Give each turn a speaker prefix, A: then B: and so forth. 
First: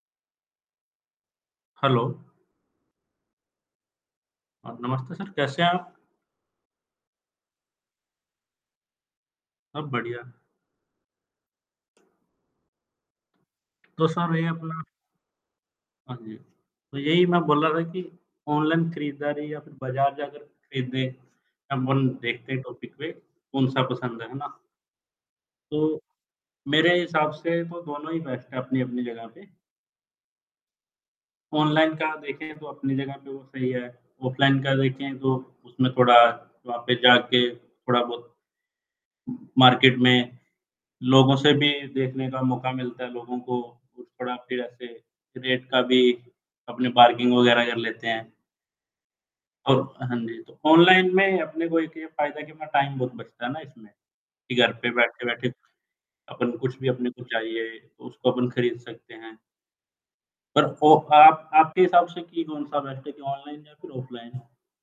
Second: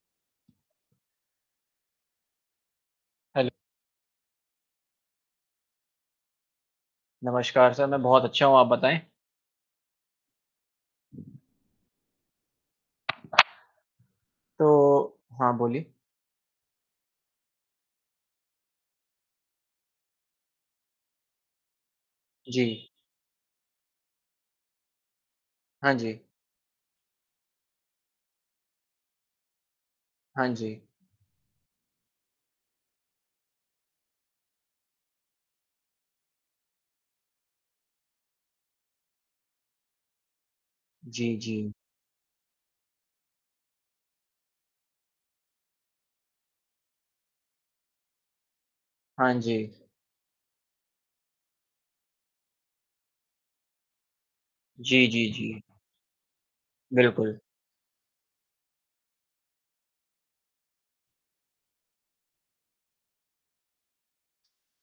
A: Hello.
B: हेल्
A: हाँ, नमस्ते sir कैसे हैं आप?
B: नमस्कार सर मैं बहुत अच्छा हूँ आप बताए।
A: सब बढ़िया। तो सर ये अपना
B: तो हाँ, बोलिए।
A: हाँ जी, तो यही मैं बोल रहा था कि ऑनलाइन खरीदारी या फिर बाजार जाकर खरीदे [unintelligible] देखते हैं
B: जी।
A: टॉपिक पे कौन-सा पसंद है, है ना?
B: हाँ
A: तो,
B: जी।
A: मेरे हिसाब से तो दोनों ही बेस्ट है अपनी-अपनी जगह पे।
B: हाँ जी।
A: ऑनलाइन का देखें तो अपनी जगह पे वो सही है, ऑफलाइन का देखें तो उसमें थोड़ा वहाँ पे जा के थोड़ा बहुत, मार्केट में, लोगों
B: जी,
A: से भी
B: जी।
A: देखने का मौका मिलता है लोगों को कुछ थोड़ा फिर ऐसे रेट का भी अपने बार्गिंग वगैरह कर लेते हैं।
B: हाँ जी।
A: और हाँ जी, तो ऑनलाइन में अपने को एक ये फायदा है कि न टाइम बहुत बचता है ना इसमें, कि घर पे
B: जी, जी,
A: बैठे-बैठे
B: जी।
A: अपन कुछ भी अपने को
B: बिल्कुल।
A: चाहिए तो उसको अपन खरीद सकते हैं। और वो आप आपके हिसाब से कि कौन-सा बेस्ट है कि ऑनलाइन या फिर ऑफलाइन है?